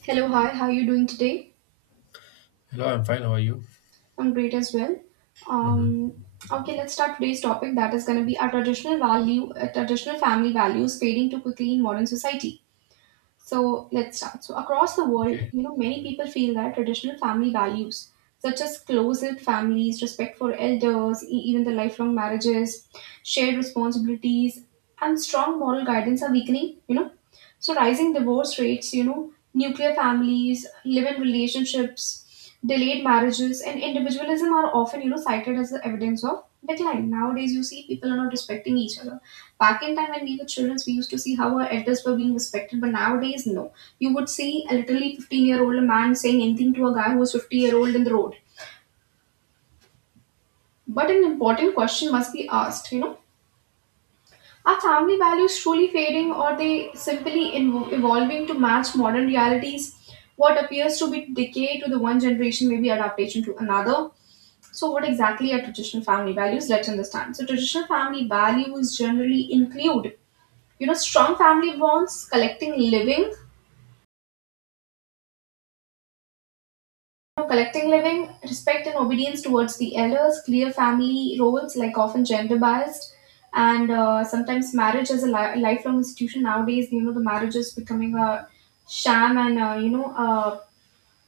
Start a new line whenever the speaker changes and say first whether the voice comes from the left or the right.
right: Hello, hi, how are you doing today?
left: Hello, I'm fine. How are you?
right: I'm great as well.
left: Hmm.
right: Um, okay, let's start today's topic that is going to be our traditional family values fading too quickly in modern society. So let's start. So across the world,
left: Okay.
right: you know, many people feel that traditional family values, such as close families, respect for elders, even the lifelong marriages, shared responsibilities, and strong moral guidance are weakening. You know, so rising divorce rates, you know, nuclear families, live-in relationships, delayed marriages, and individualism are often cited as the evidence of decline. Nowadays, you see people are not respecting each other. Back in time when we were children, we used to see how our elders were being respected, but nowadays, no. You would see a literally 15-year-old man saying anything to a guy who was 50-year-old in the road. But an important question must be asked, you know, are family values truly fading or they simply evolving to match modern realities? What appears to be decay to the one generation may be adaptation to another. So, what exactly are traditional family values? Let's understand. So, traditional family values generally include, you know, strong family bonds, collecting living, respect and obedience towards the elders, clear family roles, like often gender biased, and sometimes marriage as a lifelong institution. Nowadays, you know, the marriage is becoming a sham and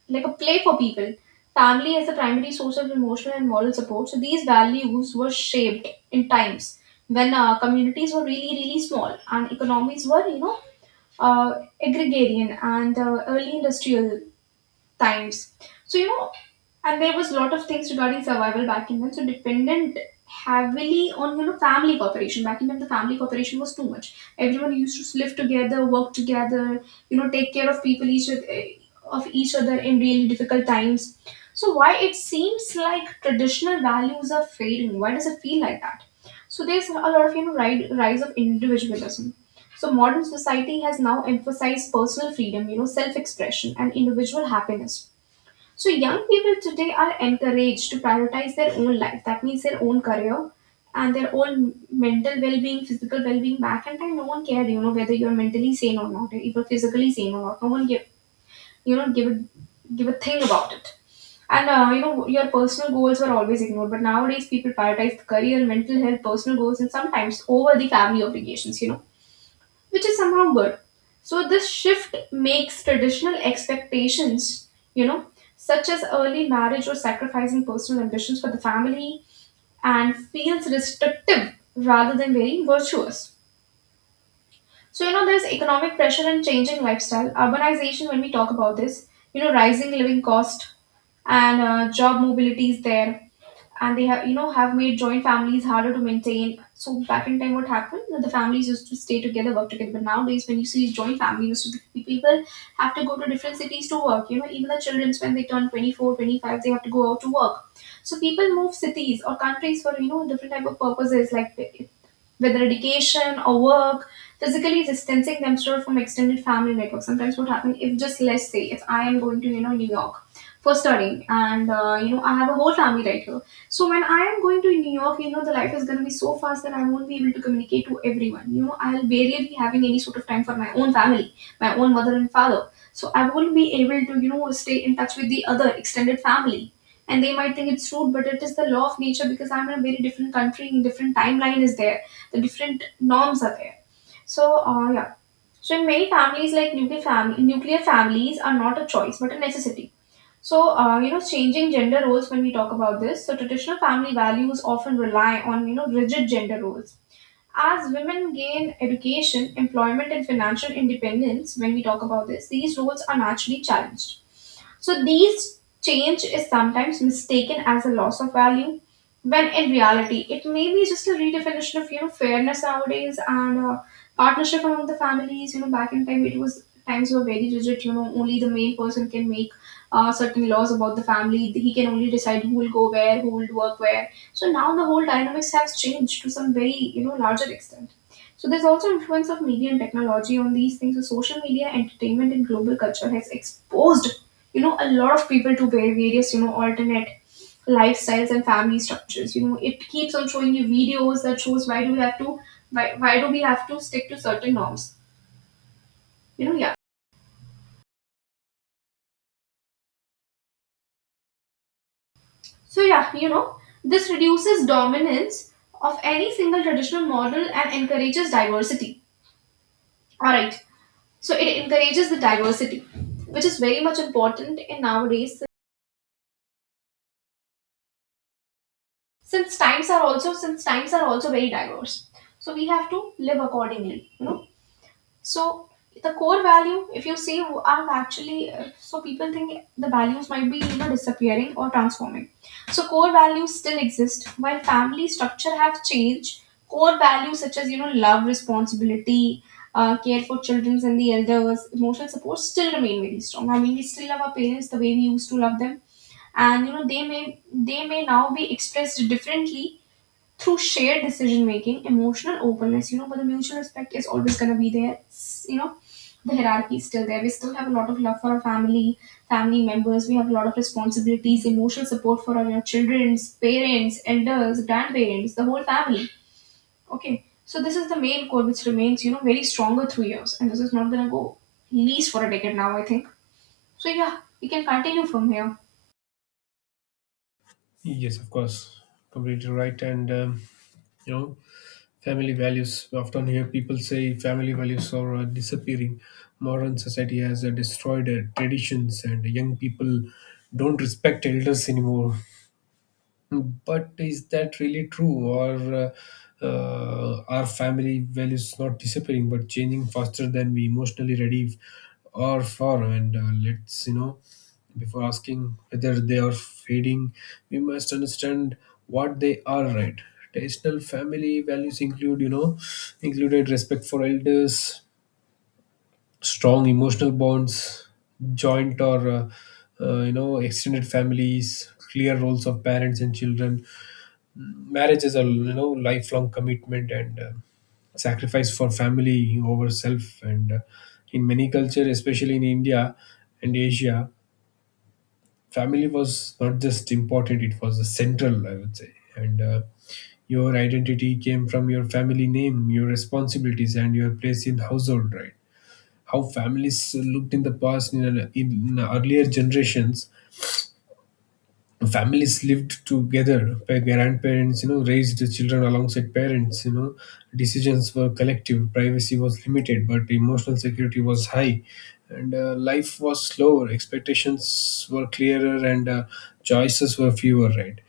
right: like a play for people. Family as the primary source of emotional and moral support. So these values were shaped in times when communities were really, really small and economies were, you know, agrarian and early industrial times. So you know, and there was a lot of things regarding survival back in then. So dependent heavily on you know family cooperation. Back in then, the family cooperation was too much. Everyone used to live together, work together, you know, take care of people each oth- eh, of each other in really difficult times. So why it seems like traditional values are fading? Why does it feel like that? So there's a lot of you know rise of individualism. So modern society has now emphasized personal freedom, you know, self-expression and individual happiness so young people today are encouraged to prioritize their own life. That means their own career and their own mental well-being, physical well-being. Back in time, no one cared, you know, whether you're mentally sane or not, if you're physically sane or not. No one give, you know, give it, give a thing about it. And you know, your personal goals were always ignored. But nowadays, people prioritize the career, mental health, personal goals, and sometimes over the family obligations. You know which is somehow good. So this shift makes traditional expectations, you know, such as early marriage or sacrificing personal ambitions for the family and feels restrictive rather than very virtuous. So, you know, there's economic pressure and changing lifestyle, urbanization when we talk about this, you know, rising living cost and job mobility is there and they have you know have made joint families harder to maintain so back in time what happened that the families used to stay together work together but nowadays when you see joint families so the people have to go to different cities to work you know even the children when they turn 24, 25, they have to go out to work so people move cities or countries for you know different type of purposes like whether education or work, physically distancing themselves from extended family network. Sometimes what happens if just let's say if I am going to you know New York for studying and you know I have a whole family right here. So when I am going to New York, you know the life is going to be so fast that I won't be able to communicate to everyone. You know I'll barely be having any sort of time for my own family, my own mother and father. So I won't be able to you know stay in touch with the other extended family. And they might think it's rude, but it is the law of nature because I'm in a very different country, different timeline is there the different norms are there so yeah so in many families like nuclear families are not a choice but a necessity so you know changing gender roles when we talk about this so traditional family values often rely on you know rigid gender roles as women gain education, employment, and financial independence, when we talk about this, these roles are naturally challenged. So, these change is sometimes mistaken as a loss of value, when in reality, it may be just a redefinition of you know fairness nowadays and partnership among the families. You know, back in time, it was times were very rigid. You know, only the main person can make certain laws about the family. He can only decide who will go where, who will work where so now the whole dynamics has changed to some very you know larger extent. So there's also influence of media and technology on these things. So social media, entertainment, and global culture has exposed you know a lot of people to various you know alternate lifestyles and family structures. You know it keeps on showing you videos that shows why do we have to stick to certain norms. You know yeah. So yeah you know this reduces dominance of any single traditional model and encourages diversity. All right. So it encourages the diversity, which is very much important in nowadays since times are also very diverse. So we have to live accordingly, you know, So the core value, if you see, are actually so people think the values might be you know disappearing or transforming. So core values still exist while family structure have changed. Core values such as you know love, responsibility, care for children and the elders, emotional support still remain very strong. I mean, we still love our parents the way we used to love them, and you know they may now be expressed differently through shared decision making, emotional openness, you know, but the mutual respect is always gonna be there. It's, you know, the hierarchy is still there. We still have a lot of love for our family, family members. We have a lot of responsibilities, emotional support for our children's parents, elders, grandparents, the whole family. Okay, so this is the main core which remains, you know, very stronger through years, and this is not gonna go least for a decade now, I think. So yeah, we can continue from here.
left: Yes, of course, completely right. And you know, family values. We often hear people say family values are disappearing. Modern society has destroyed traditions, and young people don't respect elders anymore. But is that really true, or are family values not disappearing but changing faster than we emotionally ready or for? And let's, before asking whether they are fading, we must understand what they are. Right? Traditional family values included respect for elders, strong emotional bonds, joint or extended families, clear roles of parents and children, marriage is a lifelong commitment, and sacrifice for family over self. And in many culture, especially in India and Asia, family was not just important, it was central, I would say. And your identity came from your family name, your responsibilities, and your place in household. Right? How families looked in the past, in earlier generations. Families lived together by grandparents, raised the children alongside parents. Decisions were collective, privacy was limited, but emotional security was high. And life was slower, expectations were clearer, and choices were fewer. Right?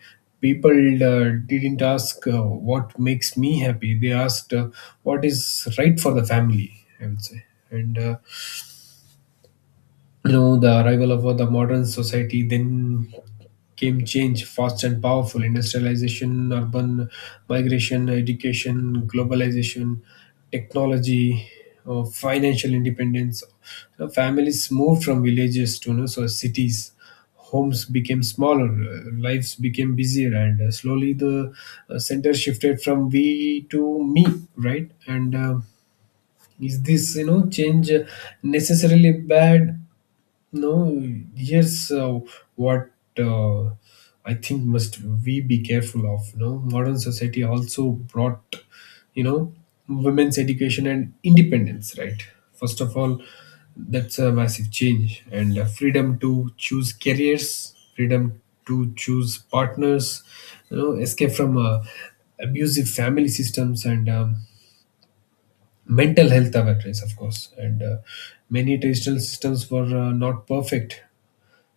left: People didn't ask what makes me happy. They asked what is right for the family, I would say. And the arrival of the modern society, then came change fast and powerful. Industrialization, urban migration, education, globalization, technology, financial independence. Families moved from villages to, so, cities. Homes became smaller, lives became busier, and slowly the center shifted from we to me. Right? And is this change necessarily bad? No, yes, what uh, I think must we be careful of. You know, modern society also brought, you know, women's education and independence, right? First of all, that's a massive change, and freedom to choose careers, freedom to choose partners, escape from abusive family systems, and mental health awareness, of course. And many traditional systems were not perfect.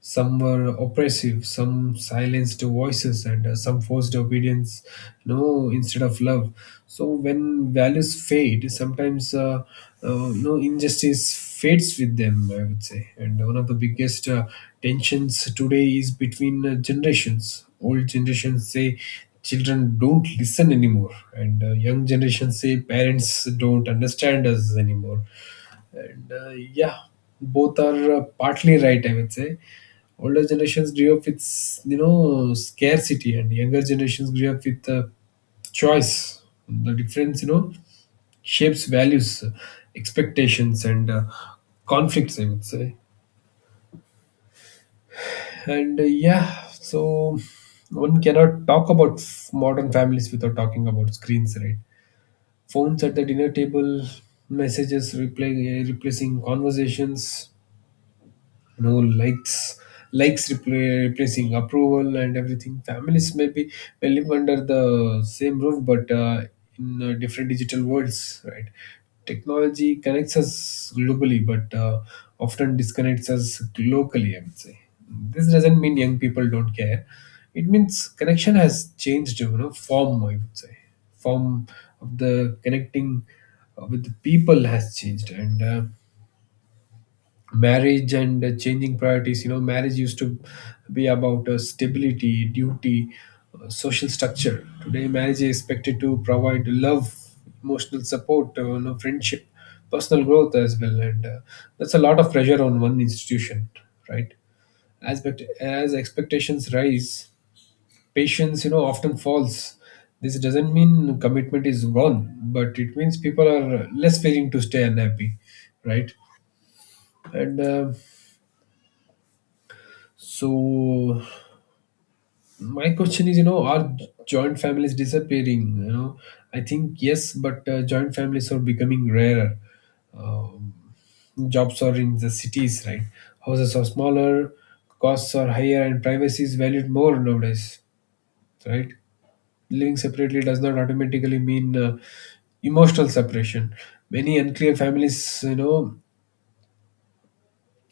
left: Some were oppressive, some silenced voices, and some forced obedience, no, instead of love. So when values fade, sometimes you injustice fades with them, I would say. And one of the biggest tensions today is between generations. Old generations say children don't listen anymore, and young generations say parents don't understand us anymore. Yeah, both are partly right, I would say. Older generations grew up with, scarcity, and younger generations grew up with choice. The difference, shapes values, expectations, and conflicts, I would say. And one cannot talk about modern families without talking about screens, right? Phones at the dinner table, messages reply, replacing conversations, you know likes likes replacing approval, and everything. Families may be, may live under the same roof, but in different digital worlds. Right? Technology connects us globally, but often disconnects us locally, I would say. This doesn't mean young people don't care. It means connection has changed, form, I would say. Form of the connecting with the people has changed. And marriage and changing priorities. Marriage used to be about stability, duty, social structure. Today marriage is expected to provide love, emotional support, friendship, personal growth as well. And that's a lot of pressure on one institution, right? As but as expectations rise, patience often falls. This doesn't mean commitment is gone, but it means people are less willing to stay unhappy. Right? And So my question is, are joint families disappearing? You know, I think yes, but joint families are becoming rarer. Um, Jobs are in the cities, right? Houses are smaller, costs are higher, and privacy is valued more nowadays, right? Living separately does not automatically mean emotional separation. Many unclear families, you know,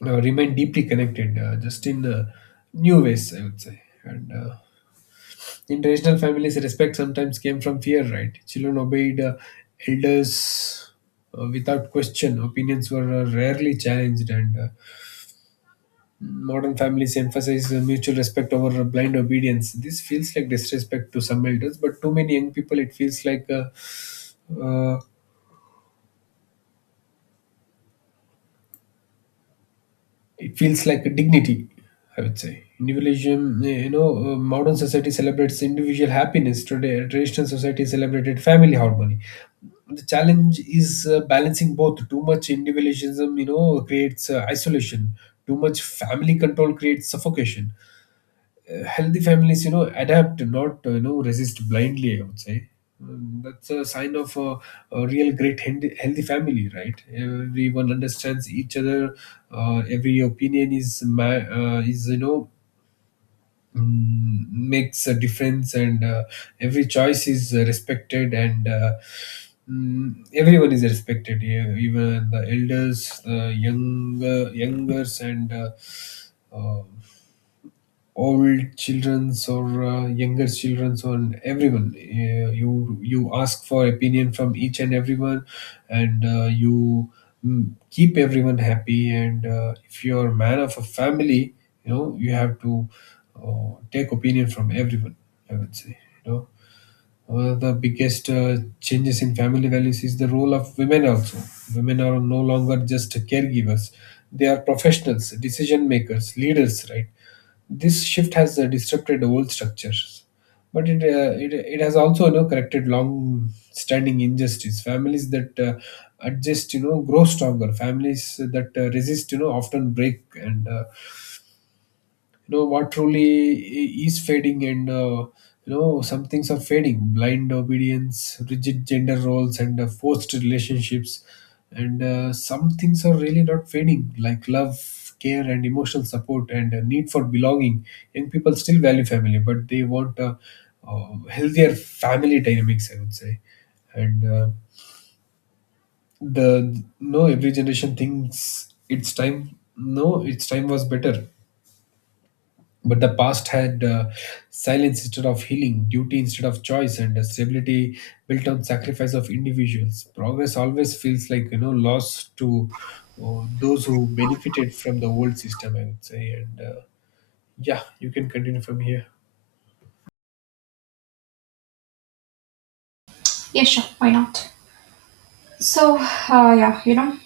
left: uh, remain deeply connected, just in new ways, I would say. And in traditional families, respect sometimes came from fear, right? Children obeyed elders without question. Opinions were rarely challenged, and modern families emphasize mutual respect over blind obedience. This feels like disrespect to some elders, but to many young people, uh, it feels like a dignity, I would say. Individualism, modern society celebrates individual happiness today. Traditional society celebrated family harmony. The challenge is balancing both. Too much individualism creates isolation. Too much family control creates suffocation. Healthy families adapt, not resist blindly, I would say. That's a sign of a real great healthy family. Right? Everyone understands each other. Every opinion is ma- is you know mm, makes a difference. And every choice is respected. And everyone is respected, yeah, even the elders, the younger youngers, and um, old children's or younger children's on everyone. You you ask for opinion from each and everyone. And keep everyone happy. And if you're a man of a family, you know, you have to take opinion from everyone, I would say. You know, one of the biggest changes in family values is the role of women also. Women are no longer just caregivers, they are professionals, decision makers, leaders, right? This shift has disrupted old structures. But it has also, you know, corrected long standing injustice. Families that adjust, you know, grow stronger. Families that resist, you know, often break. And you know what truly is fading. And you know, some things are fading, blind obedience, rigid gender roles, and forced relationships. And some things are really not fading, like love, care, and emotional support, and need for belonging. Young people still value family, but they want healthier family dynamics, I would say. And the no every generation thinks it's time. No, its time was better. But the past had silence instead of healing, duty instead of choice, and stability built on sacrifice of individuals. Progress always feels like loss to those who benefited from the old system, I would say. And yeah, you can continue from here.
right: Yes, sure. Why not? So yeah, you know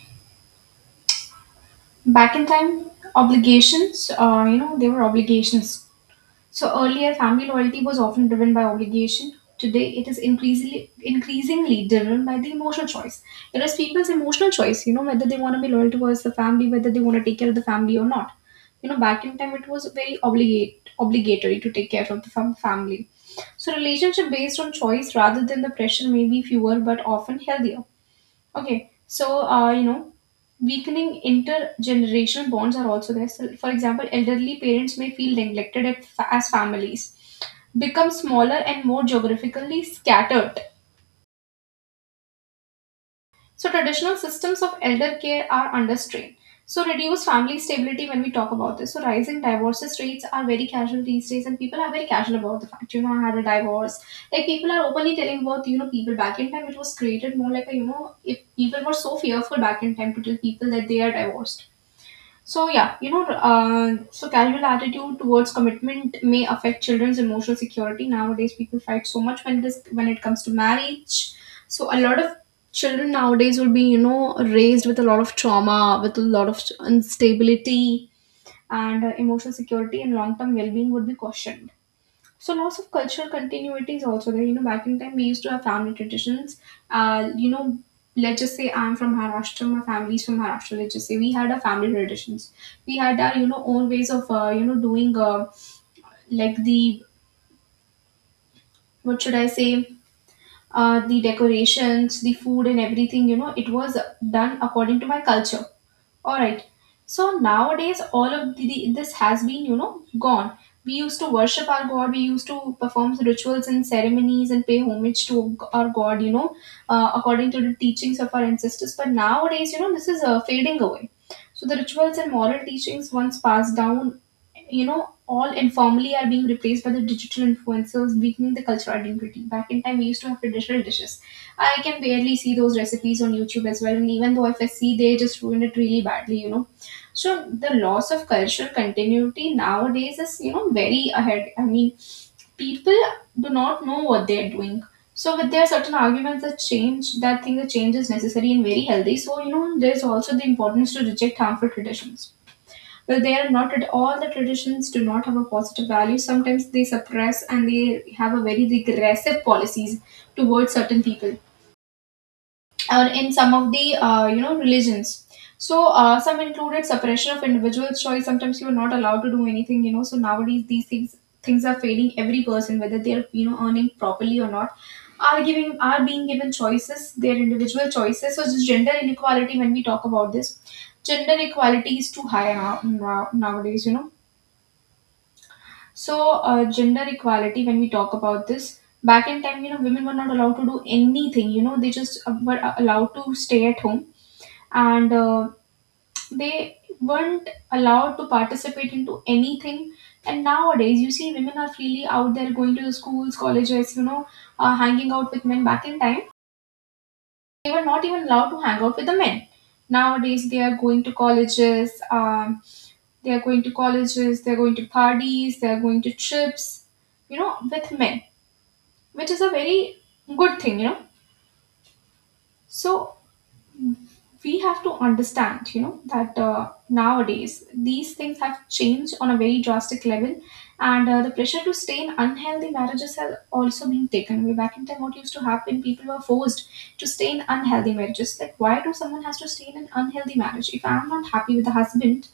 right: back in time obligations you know they were obligations so earlier family loyalty was often driven by obligation today it is increasingly driven by the emotional choice it is people's emotional choice you know whether they want to be loyal towards the family whether they want to take care of the family or not you know back in time it was very obligate obligatory to take care of the family so relationship based on choice rather than the pressure may be fewer but often healthier. Okay, so you know, weakening intergenerational bonds are also there. So, for example, elderly parents may feel neglected at, as families become smaller and more geographically scattered so traditional systems of elder care are under strain. So reduced family stability when we talk about this. So rising divorces rates are very casual these days and people are very casual about the fact, you know, I had a divorce. Like people are openly telling about, you know, people back in time it was created more like a, you know, if people were so fearful back in time to tell people that they are divorced so yeah, you know, so casual attitude towards commitment may affect children's emotional security. Nowadays, people fight so much when it comes to marriage. So a lot of children nowadays will be you know raised with a lot of trauma, with a lot of instability, and emotional security and long term well being would be cautioned. So loss of cultural continuity is also there. You know, back in time we used to have family traditions. You know, let's just say I'm from Maharashtra, my family's from Maharashtra. Let's just say we had our family traditions. We had our you know own ways of you know doing like the what should I say the decorations, the food, and everything. You know, it was done according to my culture. All right. So nowadays, all of this has been, you know, gone. We used to worship our God. We used to perform rituals and ceremonies and pay homage to our God, you know, according to the teachings of our ancestors. But nowadays, you know, this is fading away. So the rituals and moral teachings, once passed down, you know, all informally are being replaced by the digital influencers, weakening the cultural identity. Back in time, we used to have traditional dishes. I can barely see those recipes on YouTube as well. And even though if I see, they just ruin it really badly. So the loss of cultural continuity nowadays is, you know, very ahead. I mean, people do not know what they're doing. So with there are certain arguments that change that think that change is necessary and very healthy. So you know there's also the importance to reject harmful traditions. Well, they are not at all the traditions do not have a positive value. Sometimes they suppress and they have a very regressive policies towards certain people or in some of the you know religions so some included suppression of individual choice, sometimes you are not allowed to do anything, you know, so nowadays these things are failing. Every person, whether they're you know earning properly or not, are being given choices, their individual choices. So just gender inequality, when we talk about this, gender equality is too high now, nowadays you know. So, gender equality, when we talk about this, back in time, you know, women were not allowed to do anything, you know, they just were allowed to stay at home and they weren't allowed to participate into anything. And nowadays, you see, women are freely out there going to the schools, colleges, you know, hanging out with men. Back in time, they were not even allowed to hang out with the men. Nowadays, they are going to colleges, they are going to colleges, they are going to parties, they are going to trips, you know, with men, which is a very good thing, you know. So we have to understand you know that nowadays these things have changed on a very drastic level, and the pressure to stay in unhealthy marriages has also been taken away. Back in time what used to happen, people were forced to stay in unhealthy marriages. Like why do someone has to stay in an unhealthy marriage if I'm not happy with the husband,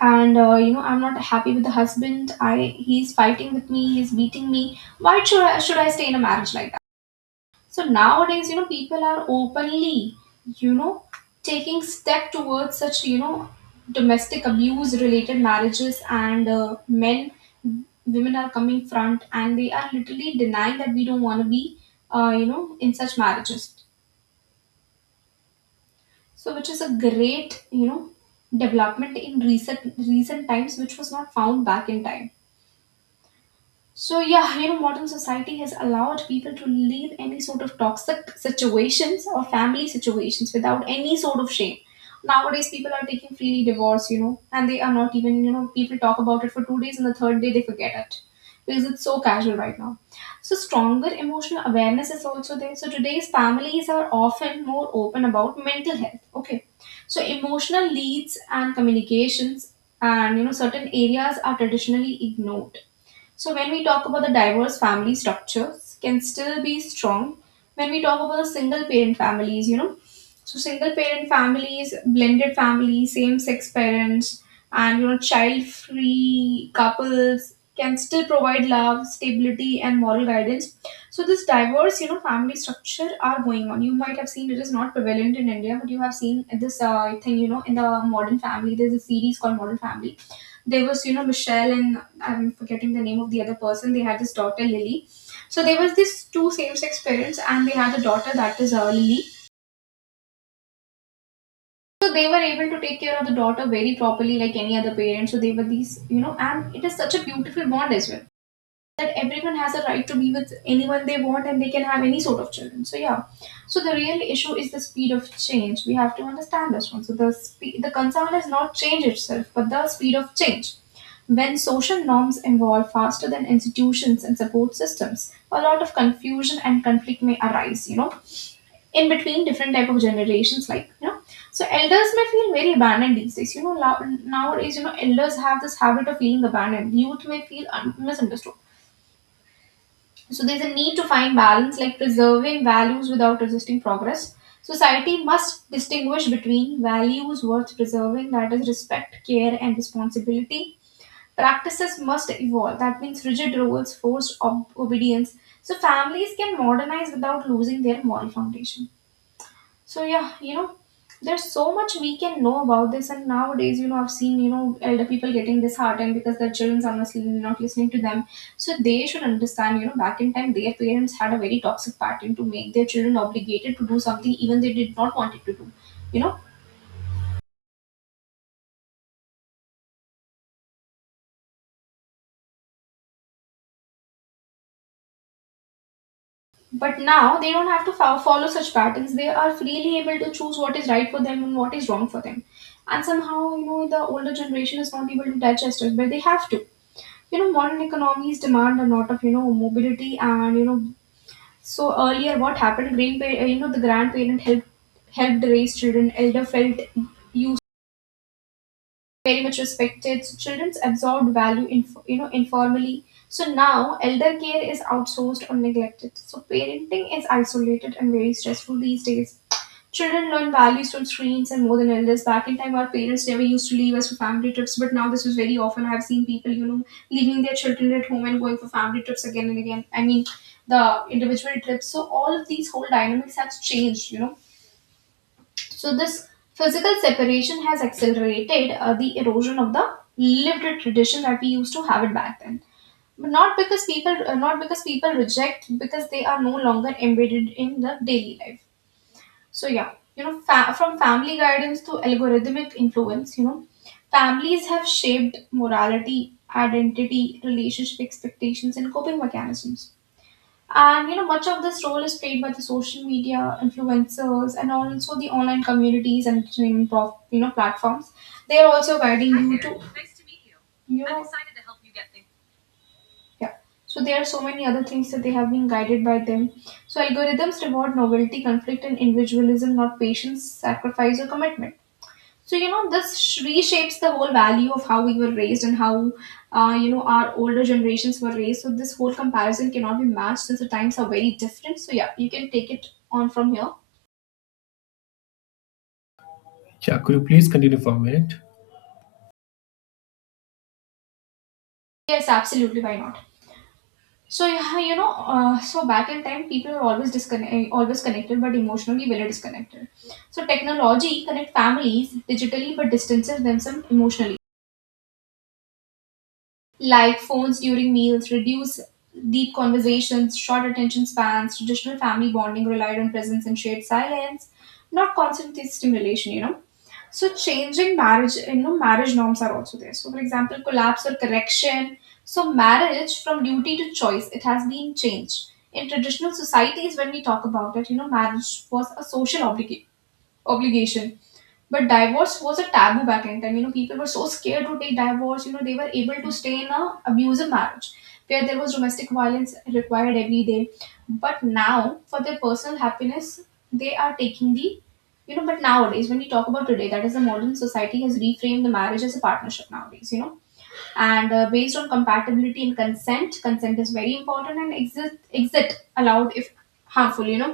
right: and you know I'm not happy with the husband, I he's fighting with me, he's beating me, why should I should I stay in a marriage like that? So nowadays, you know, people are openly, you know, taking step towards such, you know, domestic abuse related marriages, and women are coming front and they are literally denying that we don't want to be, you know, in such marriages. So which is a great, you know, development in recent times, which was not found back in time. So yeah, you know, modern society has allowed people to leave any sort of toxic situations or family situations without any sort of shame. Nowadays, people are taking freely divorce, you know, and they are not even, you know, people talk about it for 2 days and the third day they forget it because it's so casual right now. So stronger emotional awareness is also there. So today's families are often more open about mental health. Okay, so emotional leads and communications and you know certain areas are traditionally ignored. So when we talk about the diverse family structures can still be strong, when we talk about the single parent families, you know. So single parent families, blended families, same sex parents and you know child free couples can still provide love, stability and moral guidance. So this diverse, you know, family structure are going on. You might have seen it is not prevalent in India, but you have seen this thing, you know, in the modern family. There's a series called Modern Family. There was you know Michelle, and I'm forgetting the name of the other person. They had this daughter Lily. So there was this two same-sex parents, and they had a daughter, that is Lily. So they were able to take care of the daughter very properly, like any other parent. So they were these, you know, and it is such a beautiful bond as well, that everyone has a right to be with anyone they want and they can have any sort of children. So yeah, so the real issue is the speed of change. We have to understand this one. So the concern is not change itself, but the speed of change. When social norms evolve faster than institutions and support systems, a lot of confusion and conflict may arise. You know, in between different type of generations, like you know. So elders may feel very abandoned these days. You know, nowadays, you know, elders have this habit of feeling abandoned. Youth may feel misunderstood, so there's a need to find balance, like preserving values without resisting progress. Society must distinguish between values worth preserving, that is, respect, care, and responsibility. Practices must evolve, that means rigid rules, forced obedience. So families can modernize without losing their moral foundation. So yeah, you know, there's so much we can know about this, and nowadays, you know, I've seen you know elder people getting disheartened because their childrens are not listening to them. So they should understand, you know, back in time, their parents had a very toxic pattern to make their children obligated to do something even they did not want it to do, you know. But now they don't have to follow such patterns. They are freely able to choose what is right for them and what is wrong for them. And somehow, you know, the older generation is not able to digest it, but they have to, you know, modern economies demand a lot of you know mobility and you know. So earlier what happened, you know, the grandparent helped raise children, elder felt you very much respected. So children's absorbed value, you know, informally. So now elder care is outsourced or neglected. So parenting is isolated and very stressful these days. Children learn values from screens and more than elders. Back in time, our parents never used to leave us for family trips, but now this is very often. I've seen people, you know, leaving their children at home and going for family trips again and again. I mean, the individual trips. So all of these whole dynamics have changed, you know. So this physical separation has accelerated the erosion of the lived tradition that we used to have it back then. But not because not because people reject, because they are no longer embedded in the daily life. So yeah, you know, from family guidance to algorithmic influence, you know, families have shaped morality, identity, relationship expectations, and coping mechanisms, and you know, much of this role is played by the social media influencers and also the online communities and streaming prof, you know platforms. They are also guiding. Hi you there. To. Nice to meet you. You I'm know, excited to help you get things. Yeah. So there are so many other things that they have been guided by them. So algorithms reward novelty, conflict, and individualism, not patience, sacrifice, or commitment. So, you know, this reshapes the whole value of how we were raised and how, you know, our older generations were raised. So, this whole comparison cannot be matched since the times are very different. So, yeah, you can take it on from here.
left: Yeah, could you please continue for a minute?
right: Yes, absolutely. Why not? So, yeah, you know, so back in time, people were always always connected, but emotionally very disconnected. So, technology connect families digitally, but distances themselves emotionally, like phones during meals, reduce deep conversations, short attention spans. Traditional family bonding relied on presence and shared silence, not constant stimulation, you know. So changing marriage, you know, marriage norms are also there. So for example, collapse or correction. So marriage from duty to choice, it has been changed. In traditional societies, when we talk about it, you know, marriage was a social obligation, but divorce was a taboo back in time. You know, people were so scared to take divorce. You know, they were able to stay in a abusive marriage where there was domestic violence required every day. But now, for their personal happiness, they are taking the, you know. But nowadays, when we talk about today, that is the modern society has reframed the marriage as a partnership nowadays. You know, and based on compatibility and consent is very important, and exit allowed if harmful, you know,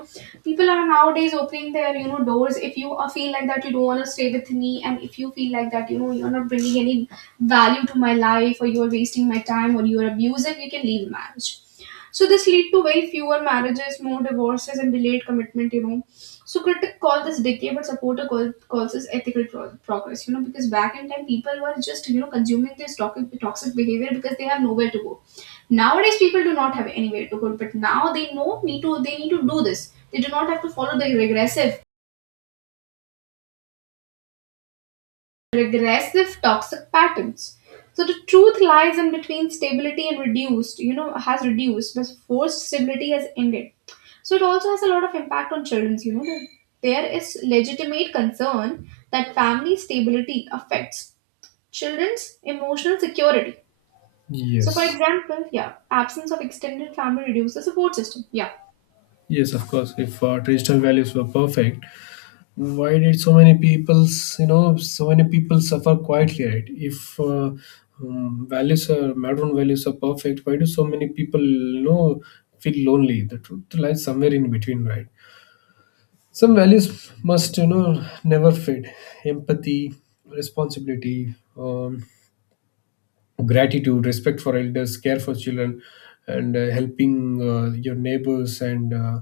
right: people are nowadays opening their you know doors. If you feel like that you don't want to stay with me and if you feel like that you know you're not bringing any value to my life or you're wasting my time or you're abusive, you can leave marriage. So this lead to way fewer marriages, more divorces, and delayed commitment. You know, so critics call this decay, but calls this ethical progress. You know, because back in time people were just you know consuming this toxic behavior because they have nowhere to go. Nowadays people do not have anywhere to go, but now they know need to they need to do this. They do not have to follow the regressive toxic patterns. So the truth lies in between stability and reduced, you know, has reduced, but forced stability has ended. So it also has a lot of impact on children's, you know. That There is legitimate concern that family stability affects children's emotional security. So for
left: Yes.
right: example, yeah, absence of extended family reduces the support system. Yeah.
left: Yes, of course. If traditional values were perfect, why did so many people's, you know, so many people suffer quietly? Right? If values are modern values are perfect, why do so many people, you know, feel lonely? The truth lies somewhere in between, right? Some values must, you know, never fade. Empathy, responsibility, gratitude, respect for elders, care for children, and helping your neighbors. And uh,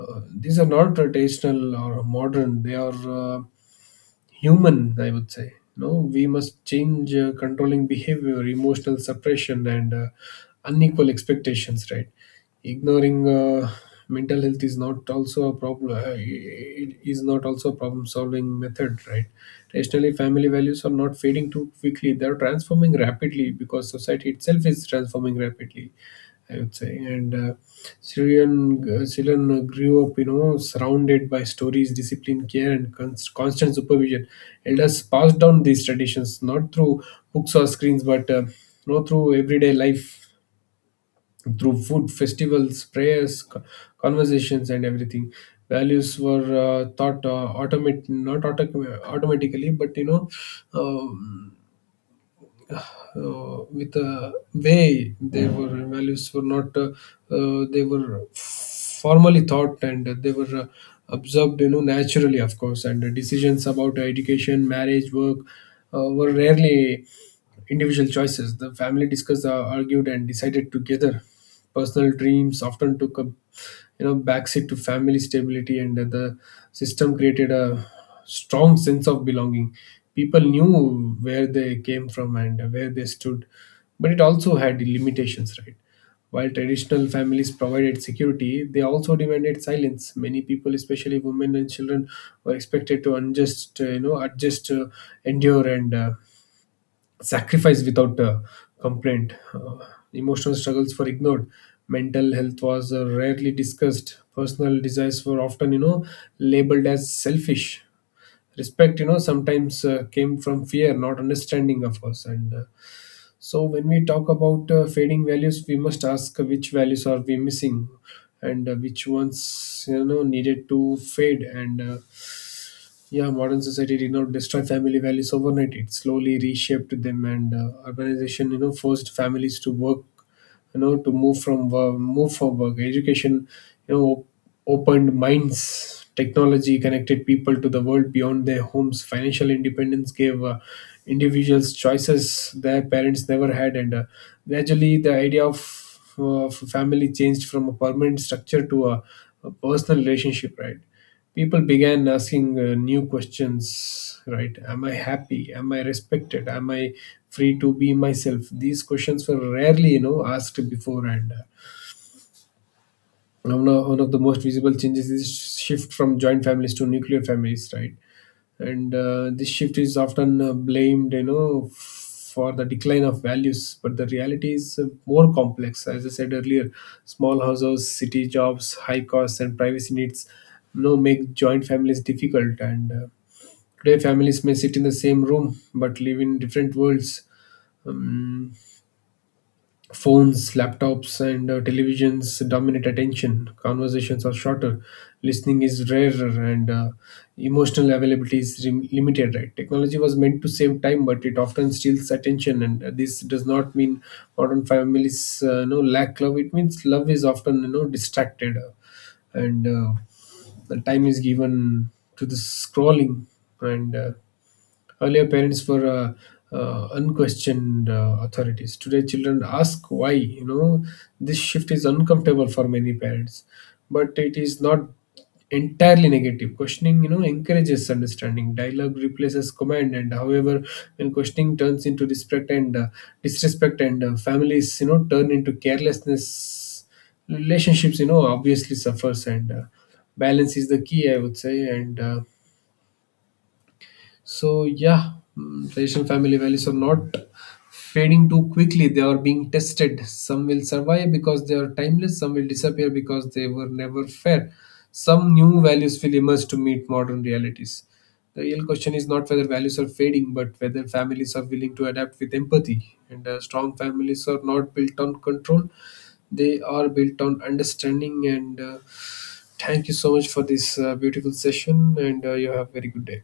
left: uh, these are not traditional or modern, they are human, I would say. No, we must change controlling behavior, emotional suppression, and unequal expectations. Right, ignoring mental health is not also a problem. It is not also a problem-solving method. Right, rationally, family values are not fading too quickly; they are transforming rapidly because society itself is transforming rapidly, I would say. And Syrian Syrian grew up, you know, surrounded by stories, discipline, care, and constant supervision. Elders passed down these traditions not through books or screens, but you know, through everyday life, through food, festivals, prayers, conversations, and everything. Values were taught, automate not automatically, but, you know, uh, with the way they were, values were not, they were formally thought, and they were absorbed, you know, naturally, of course. And the decisions about education, marriage, work were rarely individual choices. The family discussed, argued, and decided together. Personal dreams often took a, you know, backseat to family stability, and the system created a strong sense of belonging. People knew where they came from and where they stood, but it also had limitations, right? While traditional families provided security, they also demanded silence. Many people, especially women and children, were expected to adjust, endure, and sacrifice without complaint. Emotional struggles were ignored. Mental health was rarely discussed. Personal desires were often, you know, labeled as selfish. Respect, you know, sometimes came from fear, not understanding, of course. And so, when we talk about fading values, we must ask which values are we missing, and which ones, you know, needed to fade. And yeah, modern society did not destroy family values overnight. It slowly reshaped them, and urbanization, you know, forced families to work, you know, to move from, move for work. Education, you know, opened minds. Technology connected people to the world beyond their homes. Financial independence gave individuals choices their parents never had, and gradually the idea of family changed from a permanent structure to a personal relationship. Right, people began asking new questions. Right? Am I happy? Am I respected? Am I free to be myself? These questions were rarely, you know, asked before. And one of the most visible changes is shift from joint families to nuclear families, right? And this shift is often blamed, you know, for the decline of values, but the reality is more complex, as I said earlier. Small houses, city jobs, high costs, and privacy needs, you know, make joint families difficult. And today families may sit in the same room but live in different worlds. Um, Phones, laptops, and televisions dominate attention. Conversations are shorter, listening is rarer, and emotional availability is limited. Right? Technology was meant to save time, but it often steals attention. And this does not mean modern families no lack love. It means love is often, you know, distracted, and the time is given to the scrolling, and. Earlier, parents were unquestioned authorities. Today, children ask why. You know, this shift is uncomfortable for many parents, but it is not entirely negative. Questioning, you know, encourages understanding. Dialogue replaces command, and however, when questioning turns into disrespect, and families, you know, turn into carelessness, relationships, you know, obviously suffers, and balance is the key, I would say, and. Traditional family values are not fading too quickly. They are being tested. Some will survive because they are timeless. Some will disappear because they were never fair. Some new values will emerge to meet modern realities. The real question is not whether values are fading, but whether families are willing to adapt with empathy. And strong families are not built on control; they are built on understanding. And thank you so much for this beautiful session. And you have a very good day.